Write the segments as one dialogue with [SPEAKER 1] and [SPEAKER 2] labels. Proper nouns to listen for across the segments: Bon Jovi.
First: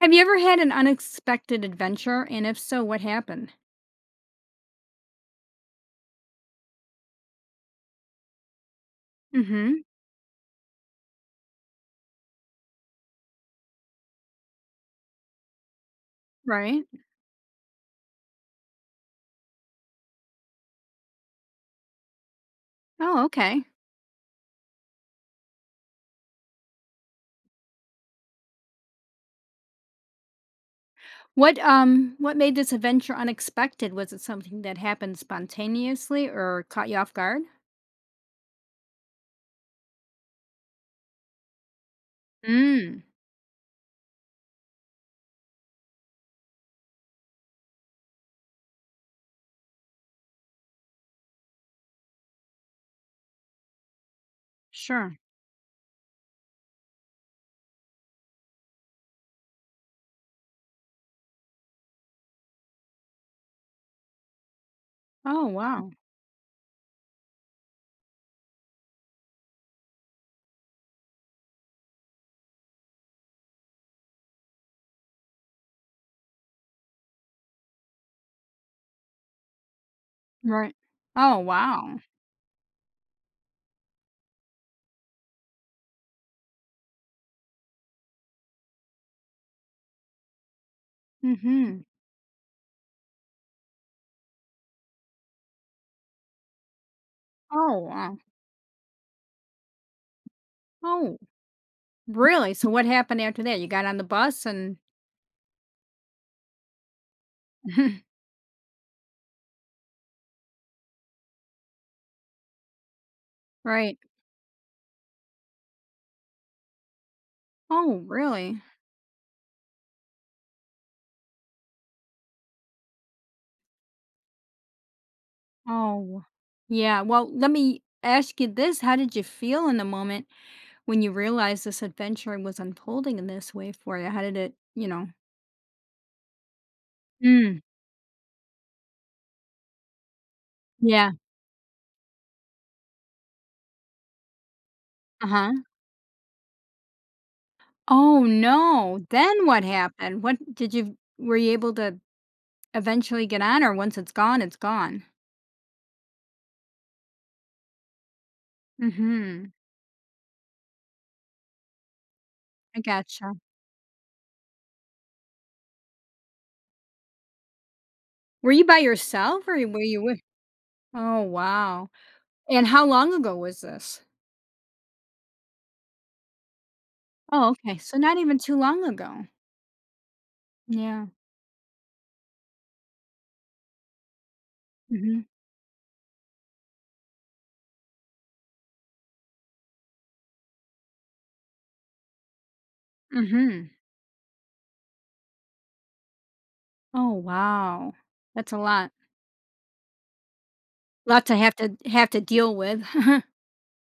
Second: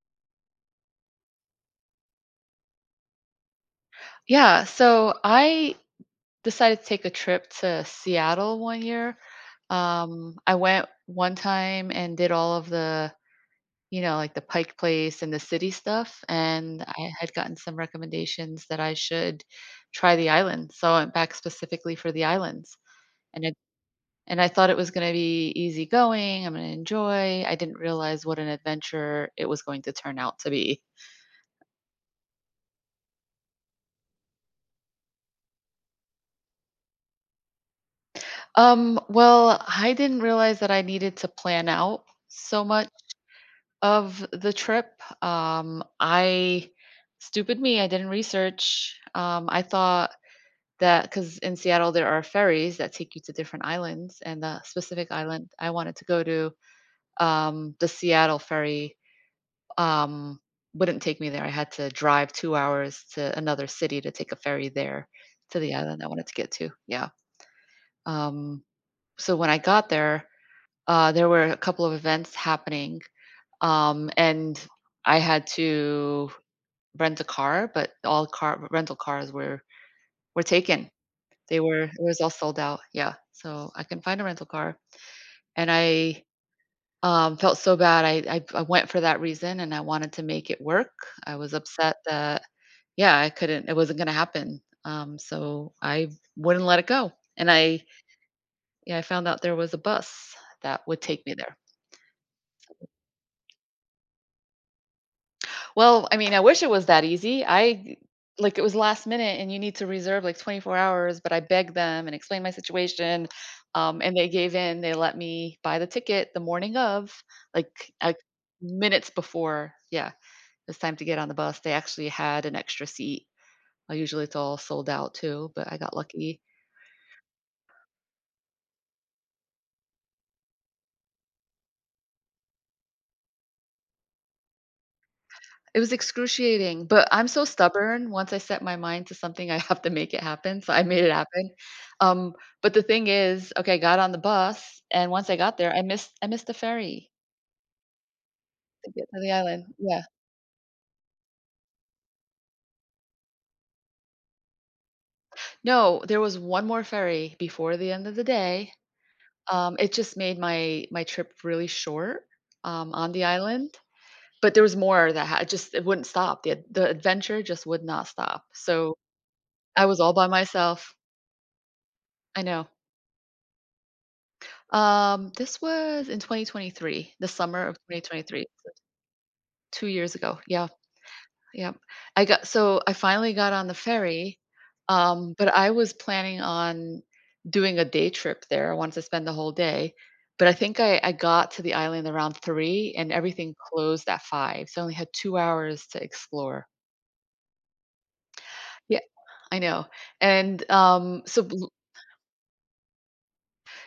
[SPEAKER 1] Have you ever had an unexpected adventure, and if so, what happened?
[SPEAKER 2] Yeah, so I decided to take a trip to Seattle one year.
[SPEAKER 1] Mhm,
[SPEAKER 2] I went one time and did all of the, like the Pike Place and the city stuff, and
[SPEAKER 1] right.
[SPEAKER 2] I had gotten some recommendations that I should try the island. So I went back specifically for the islands,
[SPEAKER 1] Oh,
[SPEAKER 2] and I
[SPEAKER 1] okay.
[SPEAKER 2] and I thought it was going to be easy going. I'm going to enjoy. I didn't realize what an adventure it was going to turn out to be.
[SPEAKER 1] What made this adventure unexpected? Was it something that happened spontaneously or caught you off guard?
[SPEAKER 2] Well, I didn't realize that I needed to plan out so much
[SPEAKER 1] Mm,
[SPEAKER 2] of the trip. I Stupid me, I didn't research. I thought that because in Seattle there are ferries that take you to different islands, and the specific
[SPEAKER 1] sure.
[SPEAKER 2] island I wanted to go to, the Seattle ferry um, wouldn't take me there. I had to drive 2 hours to another city to take a ferry there
[SPEAKER 1] Oh,
[SPEAKER 2] to the
[SPEAKER 1] wow.
[SPEAKER 2] island I wanted to get to. Yeah. Um, so when I got there, there were a couple of events happening, and I had to rent a car, but all car rental cars were
[SPEAKER 1] Right.
[SPEAKER 2] taken.
[SPEAKER 1] Oh,
[SPEAKER 2] They were it
[SPEAKER 1] wow.
[SPEAKER 2] was all sold out. Yeah. So I couldn't find a rental car. And I Felt so bad. I went for that reason and I wanted to make it work. I was
[SPEAKER 1] Mhm.
[SPEAKER 2] upset that yeah, I couldn't it wasn't gonna happen. So I wouldn't let it go. And
[SPEAKER 1] Oh,
[SPEAKER 2] I
[SPEAKER 1] wow.
[SPEAKER 2] yeah, I found out there was a bus that would
[SPEAKER 1] Oh,
[SPEAKER 2] take me there.
[SPEAKER 1] really? So what happened after that? You got on the bus and
[SPEAKER 2] Well, I mean, I wish it was that easy. I like it was last minute and you need to reserve like 24 hours, but I begged them and explained my situation.
[SPEAKER 1] Right.
[SPEAKER 2] And they gave in. They let me buy the ticket the morning of, like,
[SPEAKER 1] Oh,
[SPEAKER 2] like
[SPEAKER 1] really?
[SPEAKER 2] minutes before. Yeah, it was time to get on the bus. They actually had an extra seat. Usually it's all sold out too, but I got
[SPEAKER 1] Oh,
[SPEAKER 2] lucky.
[SPEAKER 1] yeah. Well, let me ask you this. How did you feel in the moment when you realized this adventure was unfolding in this way for you, how did it?
[SPEAKER 2] It was excruciating, but I'm so
[SPEAKER 1] Mm,
[SPEAKER 2] stubborn, once I set my mind to something, I have to make it happen, so I made
[SPEAKER 1] yeah,
[SPEAKER 2] it happen, um, but the thing is, okay, I got on the bus, and once I got
[SPEAKER 1] uh-huh.
[SPEAKER 2] there, I missed the ferry
[SPEAKER 1] Oh,
[SPEAKER 2] to
[SPEAKER 1] no,
[SPEAKER 2] get to the
[SPEAKER 1] then what
[SPEAKER 2] island, yeah.
[SPEAKER 1] happened? What did you Were you able to eventually get on, or once it's gone, it's gone?
[SPEAKER 2] No, there was 1 more ferry before the end of the day,
[SPEAKER 1] Mhm,
[SPEAKER 2] it just made my trip really short,
[SPEAKER 1] I
[SPEAKER 2] on the
[SPEAKER 1] gotcha.
[SPEAKER 2] island, but there was more that ha just it wouldn't stop, the adventure just would not stop,
[SPEAKER 1] Were you by
[SPEAKER 2] so
[SPEAKER 1] yourself or were
[SPEAKER 2] I was
[SPEAKER 1] you
[SPEAKER 2] all
[SPEAKER 1] with?
[SPEAKER 2] by myself.
[SPEAKER 1] Oh, wow,
[SPEAKER 2] I
[SPEAKER 1] and
[SPEAKER 2] know.
[SPEAKER 1] how long ago was this?
[SPEAKER 2] This was in 2023, the
[SPEAKER 1] Oh,
[SPEAKER 2] summer
[SPEAKER 1] okay,
[SPEAKER 2] of
[SPEAKER 1] so not even
[SPEAKER 2] 2023,
[SPEAKER 1] too
[SPEAKER 2] so
[SPEAKER 1] long ago.
[SPEAKER 2] 2 years ago. Yeah,
[SPEAKER 1] Yeah,
[SPEAKER 2] yeah. I got so I finally got on the ferry,
[SPEAKER 1] mhm,
[SPEAKER 2] but I was planning on doing a day trip there. I wanted to spend the whole day, but I think I got to the island around 3 and everything
[SPEAKER 1] mhm.
[SPEAKER 2] closed at 5, so I only had 2 hours to explore.
[SPEAKER 1] Oh, wow, that's a lot.
[SPEAKER 2] Yeah, I know, and,
[SPEAKER 1] Lot to
[SPEAKER 2] so
[SPEAKER 1] have to deal with.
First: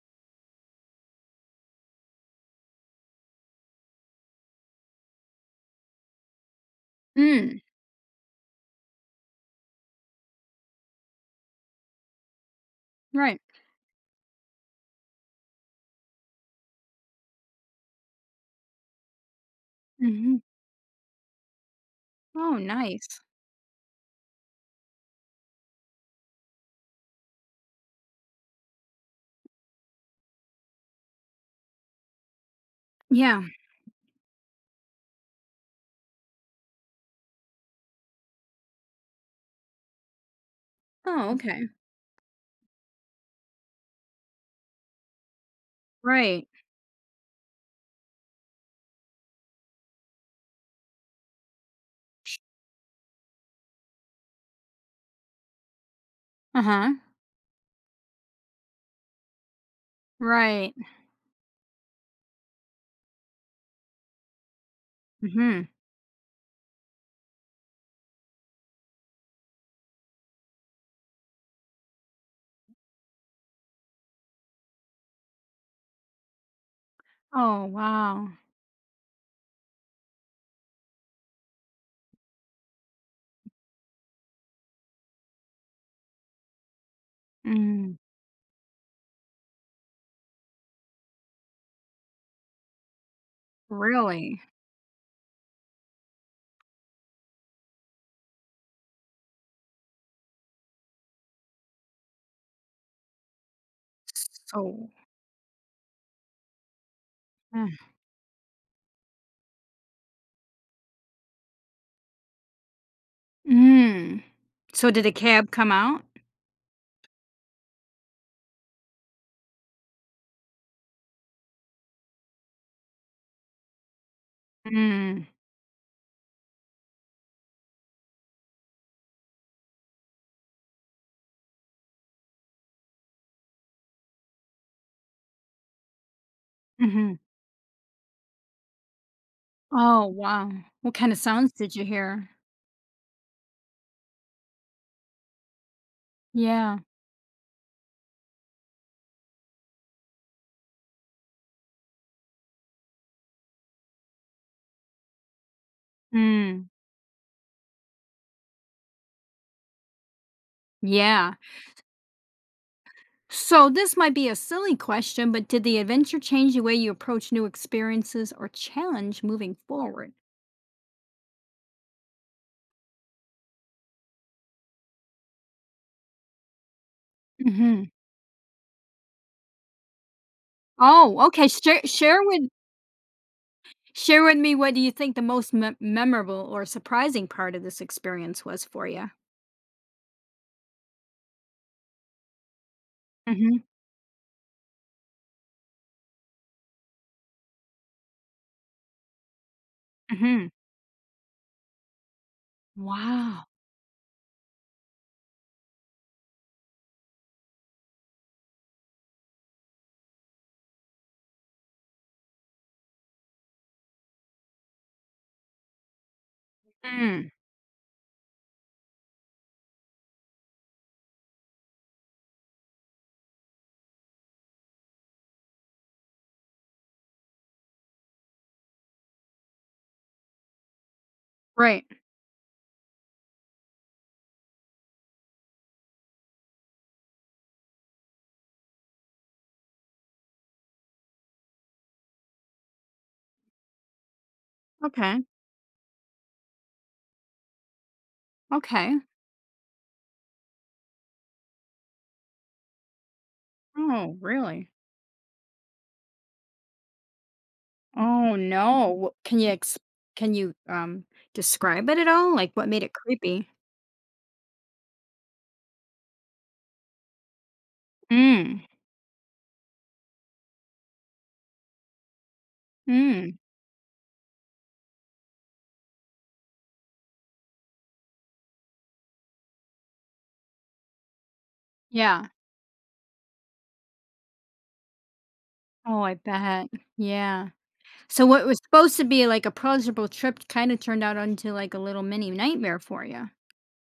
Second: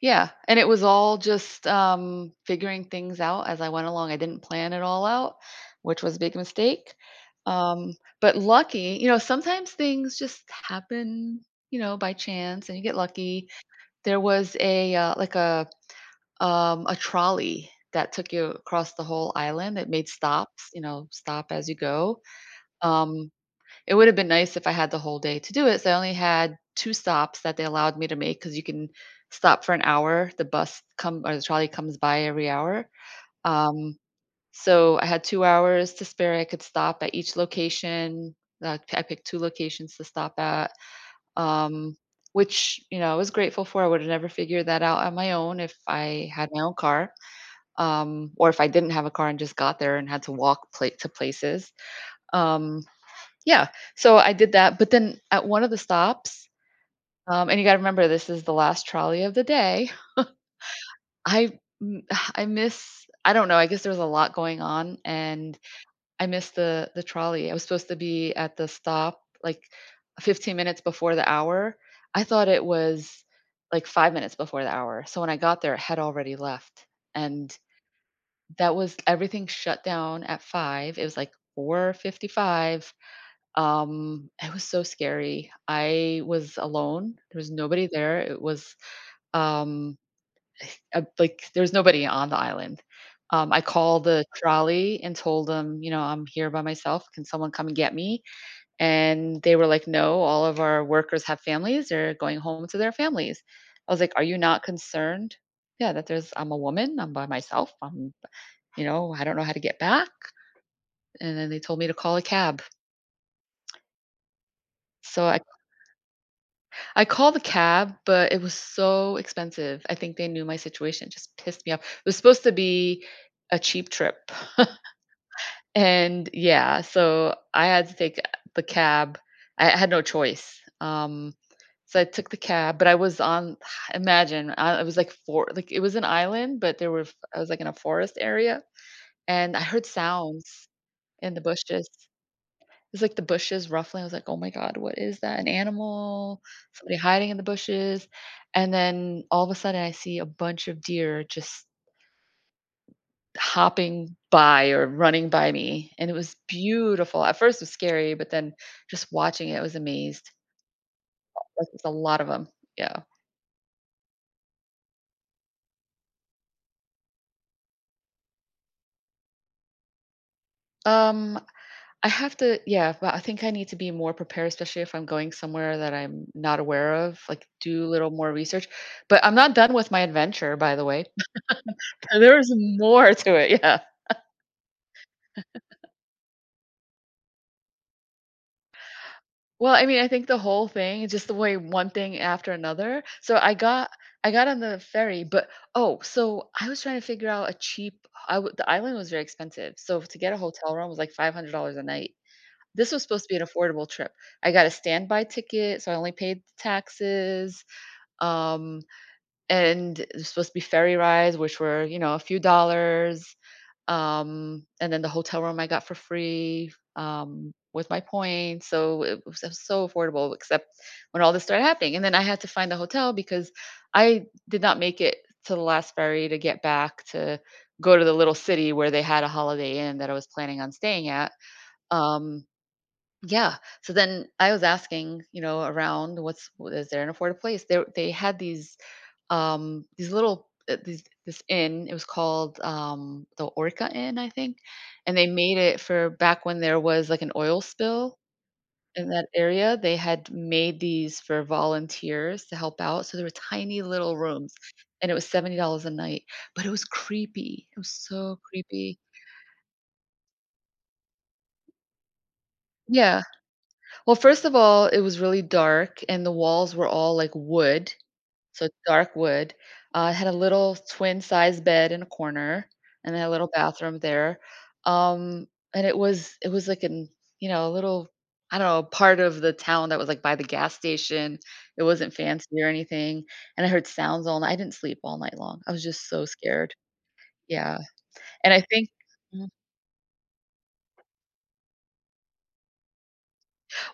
[SPEAKER 2] yeah, and it was all just, figuring things out as I went along. I didn't plan it all out, which was a big mistake.
[SPEAKER 1] Mm,
[SPEAKER 2] Um, but lucky, you know, sometimes things just happen, you know, by chance and you get
[SPEAKER 1] right.
[SPEAKER 2] lucky. There was a trolley that took you across the whole island. It made
[SPEAKER 1] Mhm.
[SPEAKER 2] stops, you know, stop as you go.
[SPEAKER 1] Oh, nice.
[SPEAKER 2] Um it would have been nice if I had the whole day to do it, so I only had 2 stops that they allowed me to make because you can stop for an hour. The bus come or the trolley comes by every hour.
[SPEAKER 1] Yeah.
[SPEAKER 2] Um, so I had 2 hours to spare. I could stop at each location. I picked 2 locations to stop at,
[SPEAKER 1] Oh, okay.
[SPEAKER 2] um, which, you know, I was grateful for. I would have never figured that out on my own if I
[SPEAKER 1] Right.
[SPEAKER 2] had my own car, or if I didn't have a car and just got there and had to walk pla to places. Um yeah, so I did that, but then at one of the stops,
[SPEAKER 1] Uh-huh.
[SPEAKER 2] and you gotta remember this is the last trolley of the day,
[SPEAKER 1] Right.
[SPEAKER 2] I m I miss I don't know, I guess there was a lot going on, and
[SPEAKER 1] Mhm.
[SPEAKER 2] I missed the trolley. I was supposed to be at the stop, like, 15 minutes before the hour. I thought it was, like, 5 minutes before the hour, so when I got there, it had already left, and
[SPEAKER 1] Oh, wow.
[SPEAKER 2] that was everything shut down at 5, it was, like, 4:55. It was so scary. I was alone. There was nobody
[SPEAKER 1] Mm.
[SPEAKER 2] there. It was, um, like there was nobody on the island. I called the
[SPEAKER 1] Really?
[SPEAKER 2] trolley and told them, you know, I'm here by myself. Can someone come and get me? And they were like, no, all of our workers have families. They're going home to their families. I was like, are you not
[SPEAKER 1] So
[SPEAKER 2] concerned? Yeah, that there's, I'm a woman. I'm by
[SPEAKER 1] uh,
[SPEAKER 2] myself. I'm, you know, I don't know how to get back. And then they told me to call a cab.
[SPEAKER 1] mm. So did a
[SPEAKER 2] So
[SPEAKER 1] cab come out?
[SPEAKER 2] I called the cab, but it was so expensive. I think they knew my situation. It just pissed me off. It was supposed to be a cheap trip.
[SPEAKER 1] Mm.
[SPEAKER 2] And yeah, so I had to take the cab. I had no choice. So I took the cab, but I was on imagine, I, it was like for like it was an island, but there were
[SPEAKER 1] Mhm.
[SPEAKER 2] I was like in a forest area and I heard
[SPEAKER 1] Oh, wow.
[SPEAKER 2] sounds
[SPEAKER 1] What kinda
[SPEAKER 2] in the
[SPEAKER 1] sounds did you
[SPEAKER 2] bushes
[SPEAKER 1] hear?
[SPEAKER 2] was like the bushes ruffling. I was like, "Oh my god, what is that? An animal?
[SPEAKER 1] Yeah.
[SPEAKER 2] Somebody hiding in the bushes?" And then all of a sudden, I see a bunch of deer just hopping by or running by me, and it was
[SPEAKER 1] Mm.
[SPEAKER 2] beautiful. At first, it was scary, but then just watching it, I was amazed.
[SPEAKER 1] Yeah.
[SPEAKER 2] Like, there's a lot of them. Yeah.
[SPEAKER 1] So this might be a silly question, but did the adventure change the way you approach new experiences or challenge moving forward?
[SPEAKER 2] Um, I have to, yeah, but I think I need to be more prepared, especially if I'm going somewhere that I'm not aware of, like do a
[SPEAKER 1] Mhm.
[SPEAKER 2] little more research. But I'm not done with my adventure, by the way.
[SPEAKER 1] Oh, okay. Share share
[SPEAKER 2] There
[SPEAKER 1] with.
[SPEAKER 2] was more to it. Yeah.
[SPEAKER 1] Share with me, what do you think the most memorable or surprising part of this experience was for you?
[SPEAKER 2] Well, I mean, I think the whole thing, it's just the way one thing after another. So I
[SPEAKER 1] Mhm,
[SPEAKER 2] got I got on the ferry, but oh, so I was trying to figure out a cheap. I w- the island was very expensive, so to get a
[SPEAKER 1] mhm.
[SPEAKER 2] hotel room was like $500 a night. This was supposed to be
[SPEAKER 1] Wow.
[SPEAKER 2] an affordable trip. I got a standby ticket, so I only paid the taxes. Um, and it was supposed to be ferry rides, which were you know a few dollars. And then the hotel room I got for free,
[SPEAKER 1] Mm,
[SPEAKER 2] with my points. So it was so affordable, except when all this started happening. And then I had to find a hotel because I did not make it to the last ferry to get back to go to the little city where they had a Holiday Inn that I was planning on staying at.
[SPEAKER 1] right.
[SPEAKER 2] Um, yeah. So then I was asking, you know, around what's is there an affordable place? There they had these little these this inn it was called the Orca Inn, I think, and
[SPEAKER 1] Okay,
[SPEAKER 2] they made it for back when there was like an oil spill
[SPEAKER 1] okay.
[SPEAKER 2] in that area. They had made these for volunteers to help out, so there were tiny
[SPEAKER 1] Oh,
[SPEAKER 2] little rooms,
[SPEAKER 1] really?
[SPEAKER 2] and it was $70 a night, but it was creepy. It was
[SPEAKER 1] Oh,
[SPEAKER 2] so creepy.
[SPEAKER 1] no. Wh Can you ex can you describe it at all? Like, what made it
[SPEAKER 2] Yeah,
[SPEAKER 1] creepy?
[SPEAKER 2] well, first of all, it was really dark and the walls were all like wood.
[SPEAKER 1] Mm,
[SPEAKER 2] So it's dark wood. It had a little twin-sized bed in a corner and then a
[SPEAKER 1] mm,
[SPEAKER 2] little bathroom there. Um, and it was like in, you know, a little I don't know, part of the town that was like by the gas station. It wasn't
[SPEAKER 1] yeah.
[SPEAKER 2] fancy or anything. And I heard sounds all night. I didn't sleep all night long. I was
[SPEAKER 1] Oh,
[SPEAKER 2] just
[SPEAKER 1] I
[SPEAKER 2] so
[SPEAKER 1] bet.
[SPEAKER 2] scared.
[SPEAKER 1] Yeah.
[SPEAKER 2] Yeah.
[SPEAKER 1] So what
[SPEAKER 2] And
[SPEAKER 1] was
[SPEAKER 2] I think
[SPEAKER 1] supposed to be, like, a pleasurable trip kinda turned out into, like, a little mini nightmare for you.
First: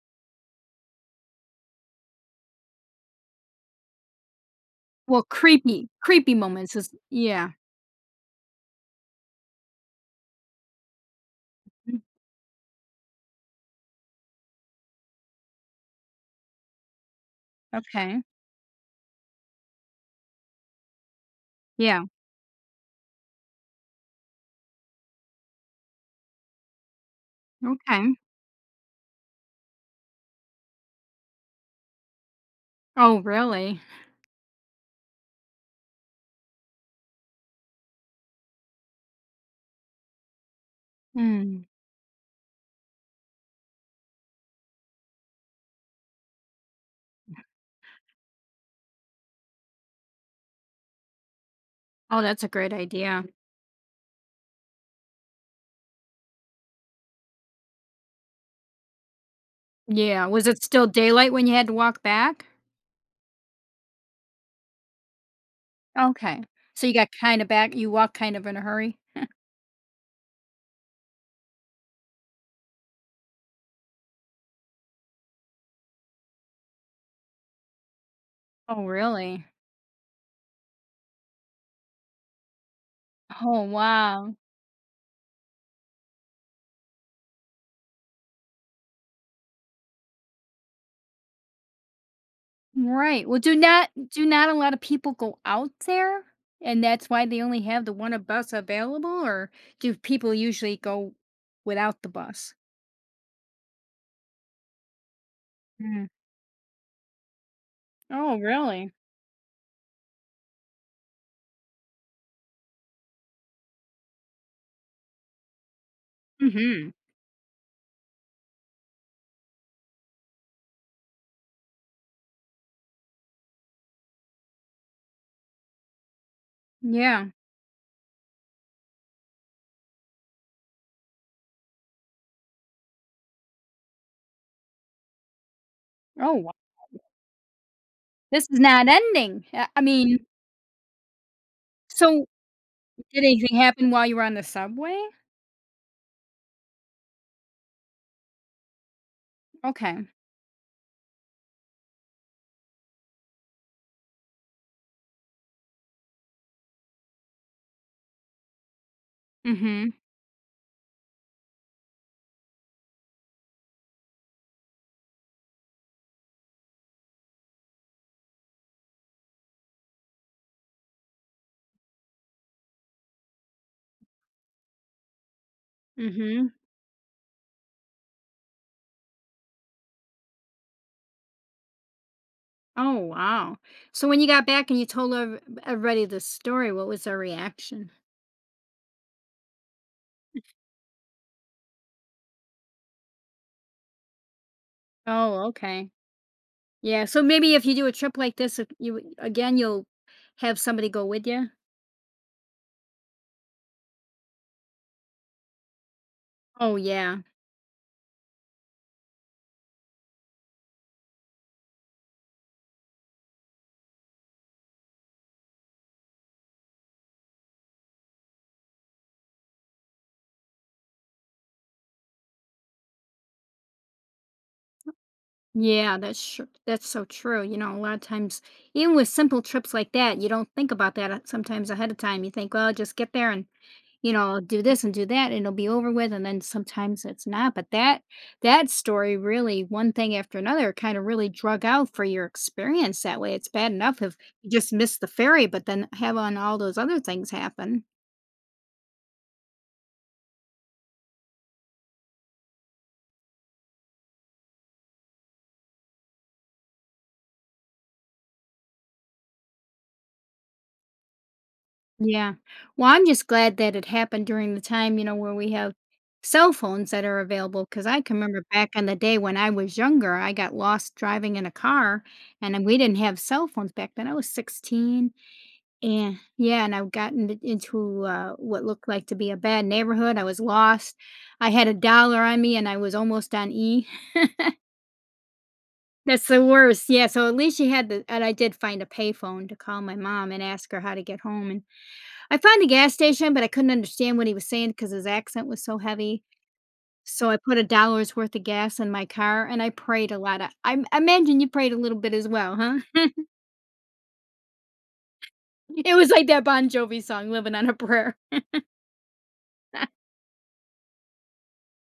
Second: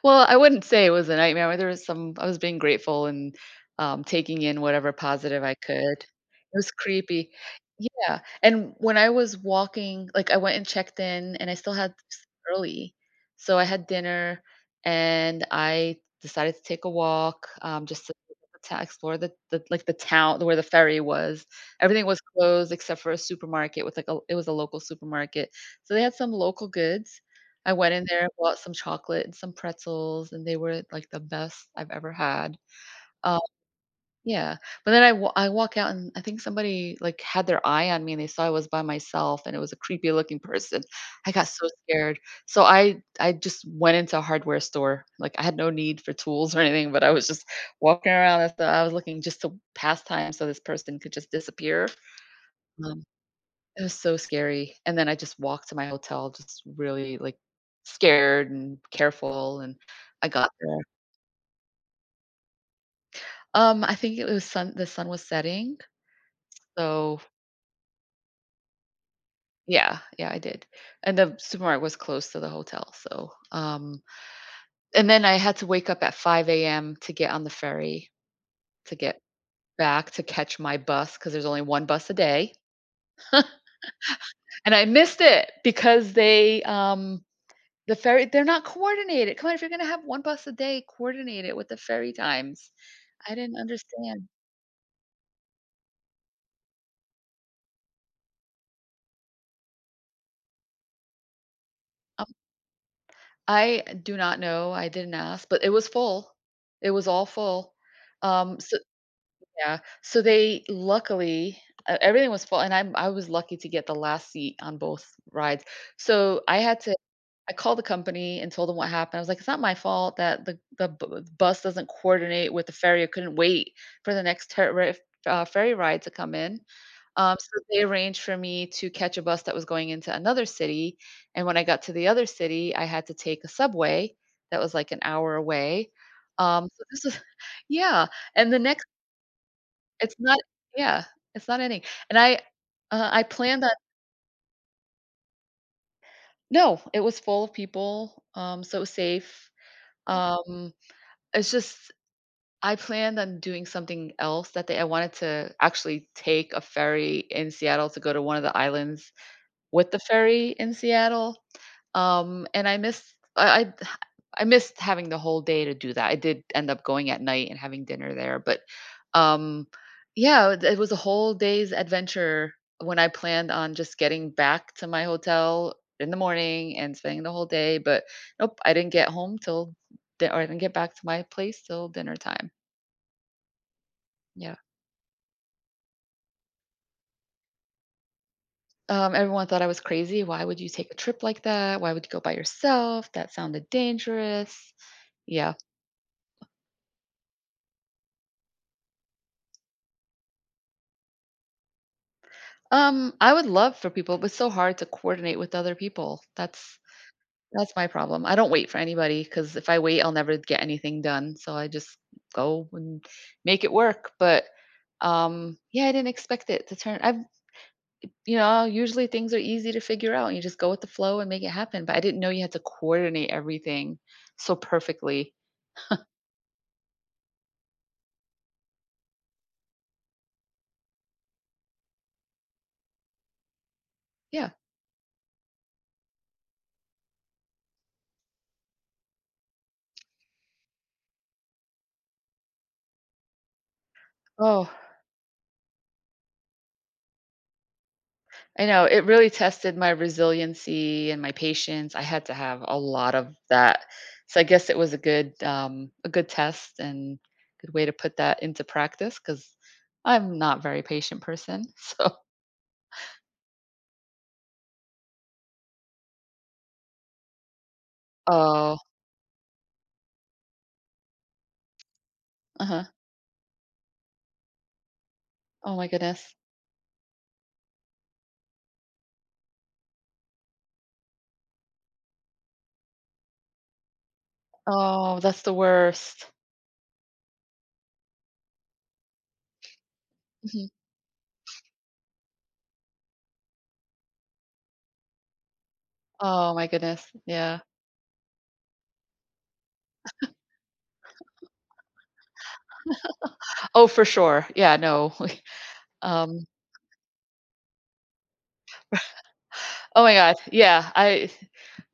[SPEAKER 2] well, I wouldn't say it was a nightmare, there was some I was being grateful and, taking in whatever
[SPEAKER 1] Well,
[SPEAKER 2] positive I could.
[SPEAKER 1] creepy
[SPEAKER 2] It
[SPEAKER 1] creepy
[SPEAKER 2] was
[SPEAKER 1] moments is,
[SPEAKER 2] creepy.
[SPEAKER 1] yeah.
[SPEAKER 2] Yeah, and when I was walking like, I went and checked in, and I still had s early, so I had dinner, and I decided to take a walk, just
[SPEAKER 1] Okay.
[SPEAKER 2] to explore the like, the town where the ferry was.
[SPEAKER 1] Yeah.
[SPEAKER 2] Everything was closed except for a supermarket with, like, a it was a local supermarket, so they had some local goods. I went in
[SPEAKER 1] Okay.
[SPEAKER 2] there and bought some chocolate and some pretzels, and they were, like, the best I've ever had.
[SPEAKER 1] Oh,
[SPEAKER 2] Um,
[SPEAKER 1] really?
[SPEAKER 2] yeah, but then I walk out, and I think somebody, like, had their eye on me, and they saw I was by myself, and it was a creepy looking person. I got
[SPEAKER 1] Mm.
[SPEAKER 2] so scared. So I just went into a hardware store. Like, I had no need for tools or anything, but I was just walking around as I was looking just to pass time so this person could just disappear.
[SPEAKER 1] Oh, that's a great
[SPEAKER 2] Um
[SPEAKER 1] idea.
[SPEAKER 2] it was so scary, and then I just walked to my hotel just really, like, scared and careful, and
[SPEAKER 1] Yeah.
[SPEAKER 2] I
[SPEAKER 1] Was
[SPEAKER 2] got
[SPEAKER 1] it
[SPEAKER 2] there.
[SPEAKER 1] still daylight when you had to walk back?
[SPEAKER 2] I think it was sun the sun was setting,
[SPEAKER 1] Okay. So you got
[SPEAKER 2] so
[SPEAKER 1] kind of back, you walked kind of in a hurry?
[SPEAKER 2] yeah, yeah, I did, and the supermarket was close to the hotel, so, and then I had to wake up at 5 a.m. to get on the ferry,
[SPEAKER 1] Oh,
[SPEAKER 2] to get
[SPEAKER 1] really?
[SPEAKER 2] back, to catch my bus because there's only 1 bus a day,
[SPEAKER 1] Oh, wow.
[SPEAKER 2] and I missed it because they. The ferry they're not coordinated. Come on, if you're gonna have 1 bus a day, coordinate it with the ferry times.
[SPEAKER 1] Right.
[SPEAKER 2] I
[SPEAKER 1] Well, do
[SPEAKER 2] didn't understand.
[SPEAKER 1] not a lot of people go out there? And that's why they only have the one a bus available, or do people usually go without the
[SPEAKER 2] Um,
[SPEAKER 1] bus?
[SPEAKER 2] I do not know, I didn't ask, but it was
[SPEAKER 1] Mm.
[SPEAKER 2] full. It was all full.
[SPEAKER 1] Oh,
[SPEAKER 2] So
[SPEAKER 1] really?
[SPEAKER 2] yeah, so they luckily e everything was full, and I was lucky to get the last seat on both rides. So, I had
[SPEAKER 1] Mm-hmm.
[SPEAKER 2] to I called the company and told them what happened. I was like, "It's not my fault that the bu bus doesn't coordinate with the ferry. I couldn't wait for the next ter ferry ride to come in."
[SPEAKER 1] Yeah.
[SPEAKER 2] So they arranged for me to catch a bus that was going into another city, and when I got to the other city, I had to take a subway that was, like, an hour away.
[SPEAKER 1] Oh, wow.
[SPEAKER 2] So this is yeah,
[SPEAKER 1] This
[SPEAKER 2] and
[SPEAKER 1] is
[SPEAKER 2] the next
[SPEAKER 1] not ending. I
[SPEAKER 2] it's
[SPEAKER 1] mean.
[SPEAKER 2] not yeah, it's not ending, and
[SPEAKER 1] So,
[SPEAKER 2] I
[SPEAKER 1] did anything
[SPEAKER 2] planned on
[SPEAKER 1] happen while you were on the subway?
[SPEAKER 2] no, it was full of people, so it was safe.
[SPEAKER 1] Okay.
[SPEAKER 2] Um It's just I planned on doing something else that day. I wanted to actually take a ferry in Seattle to go to one of the islands
[SPEAKER 1] Mhm.
[SPEAKER 2] with the ferry in Seattle, and I missed having the whole day to do that. I did end up going at night and having dinner there, but, um, yeah, it was a whole day's adventure when I planned on just getting back to my hotel in the
[SPEAKER 1] Mhm.
[SPEAKER 2] morning and spending the whole day, but nope, I didn't get home till di or I didn't get back to my place till dinner time.
[SPEAKER 1] Oh, wow. So, when you got
[SPEAKER 2] Yeah.
[SPEAKER 1] back and you told ev everybody the story, what was their reaction?
[SPEAKER 2] Everyone thought I was crazy. "Why would you take a trip like that? Why would you go by yourself? That sounded dangerous."
[SPEAKER 1] Oh,
[SPEAKER 2] Yeah.
[SPEAKER 1] okay. Yeah, so maybe if you do a trip like this, if you again, you'll have somebody go with you?
[SPEAKER 2] I would love for people, but it's so hard to coordinate with other people.
[SPEAKER 1] Oh,
[SPEAKER 2] That's
[SPEAKER 1] yeah.
[SPEAKER 2] that's my problem. I don't wait for anybody because if I wait, I'll never get anything done. So I just go and make it work. But yeah, I didn't expect it to turn. I've You know, usually things are easy to figure out. You just go with the flow and make it happen. But I didn't know you had to coordinate everything so perfectly.
[SPEAKER 1] Yeah, that's so true, you know. A lot of times, even with simple trips like that, you don't think about that, sometimes ahead of time, you think, "Well, just get there and" you know,
[SPEAKER 2] Yeah.
[SPEAKER 1] do this and do that and it'll be over with, and then sometimes it's not. But that story, really one thing after another, kind of really drug out for your experience that way. It's bad enough if you
[SPEAKER 2] Oh.
[SPEAKER 1] just miss the ferry, but then having all those other things happen.
[SPEAKER 2] I know it really tested my resiliency and my patience. I had to have a lot of that. So I guess it was a good test and good way to put that into practice because I'm not a very patient person. So
[SPEAKER 1] Yeah. Well, I'm just glad that it happened during the time, you know, where we have cell phones that are available, because I can remember back
[SPEAKER 2] oh,
[SPEAKER 1] in the day when I was younger, I got lost driving in a car, and then we
[SPEAKER 2] uh-huh.
[SPEAKER 1] didn't have cell phones back then. I was 16.
[SPEAKER 2] Oh my
[SPEAKER 1] And
[SPEAKER 2] goodness.
[SPEAKER 1] yeah, and I've gotten it into, what looked like to be a bad neighborhood. I was lost, I had a dollar on me, and I was almost on E.
[SPEAKER 2] Oh, that's the
[SPEAKER 1] That's
[SPEAKER 2] worst.
[SPEAKER 1] the worst, yeah, so at least she had the, and I did find a payphone to call my mom and
[SPEAKER 2] Mhm.
[SPEAKER 1] ask her how to get home. And I found a gas station, but I couldn't understand what he was saying because his accent was so heavy,
[SPEAKER 2] Oh my goodness.
[SPEAKER 1] so I put
[SPEAKER 2] Yeah.
[SPEAKER 1] a dollar's worth of gas in my car and I prayed a lot. I imagine you prayed a little bit as well, huh?
[SPEAKER 2] Oh, for sure. Yeah. No.
[SPEAKER 1] It was like that
[SPEAKER 2] um,
[SPEAKER 1] Bon Jovi song, "Living on a Prayer."
[SPEAKER 2] Oh my god, yeah, I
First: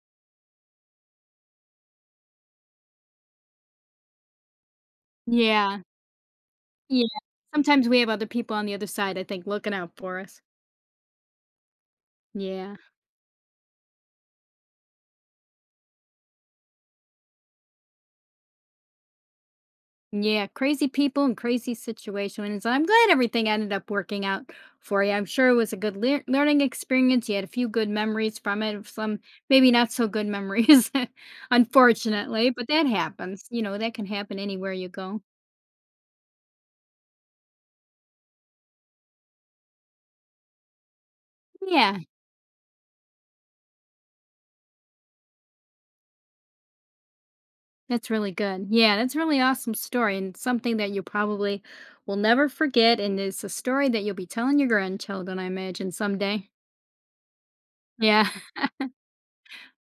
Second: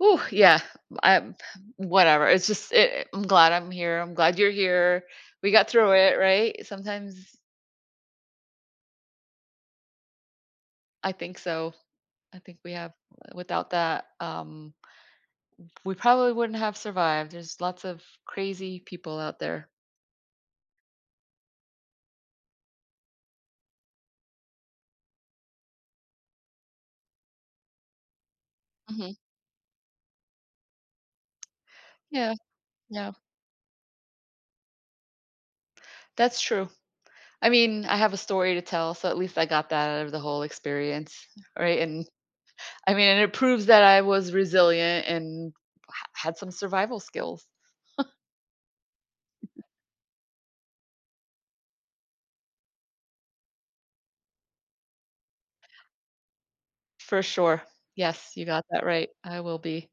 [SPEAKER 2] Ooh, yeah, I'm whatever, it's just it I'm glad I'm here, I'm glad you're here, we got
[SPEAKER 1] Yeah.
[SPEAKER 2] through it, right?
[SPEAKER 1] Yeah,
[SPEAKER 2] Sometimes
[SPEAKER 1] sometimes we have other people on the other side, I think, looking out for us.
[SPEAKER 2] I think so, I think we
[SPEAKER 1] Yeah,
[SPEAKER 2] have without that, we probably wouldn't have survived, there's lots of crazy people out there.
[SPEAKER 1] yeah, crazy people and crazy situations. I'm glad everything ended up working out for you. I'm sure it was a good learning experience. You had a few good memories from it,
[SPEAKER 2] Mhm,
[SPEAKER 1] some maybe not so good memories,
[SPEAKER 2] yeah,
[SPEAKER 1] unfortunately, but that
[SPEAKER 2] yeah,
[SPEAKER 1] happens. You know, that can happen anywhere you go.
[SPEAKER 2] that's true. I mean, I have a story to tell, so at least I got that out of the whole experience, right?
[SPEAKER 1] Yeah,
[SPEAKER 2] I mean, and it proves that I was resilient and ha had some survival skills.
[SPEAKER 1] that's really good. Yeah, that's a really awesome story and something that you probably will never forget. And it's a story that you'll be telling your grandchildren, I imagine, someday.
[SPEAKER 2] For sure.
[SPEAKER 1] Yeah.
[SPEAKER 2] Yes, you got that right. I will be.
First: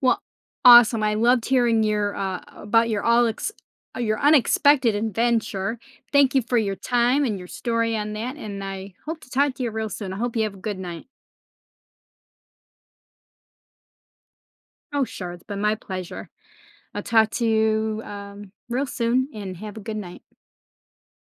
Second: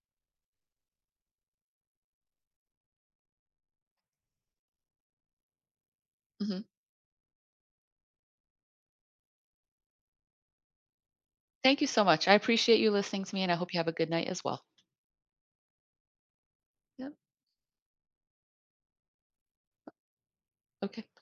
[SPEAKER 1] Well, awesome. I loved hearing your about your your unexpected adventure. Thank you for
[SPEAKER 2] Mhm.
[SPEAKER 1] your time and your story on that. And I hope to talk to you real soon. I hope you have a good night.
[SPEAKER 2] Thank you so much. I appreciate you listening to me, and I hope you have a good night as well.
[SPEAKER 1] Oh, sure. It's been my pleasure. I'll
[SPEAKER 2] Yep.
[SPEAKER 1] talk to you real soon and have a good night.
[SPEAKER 2] Okay.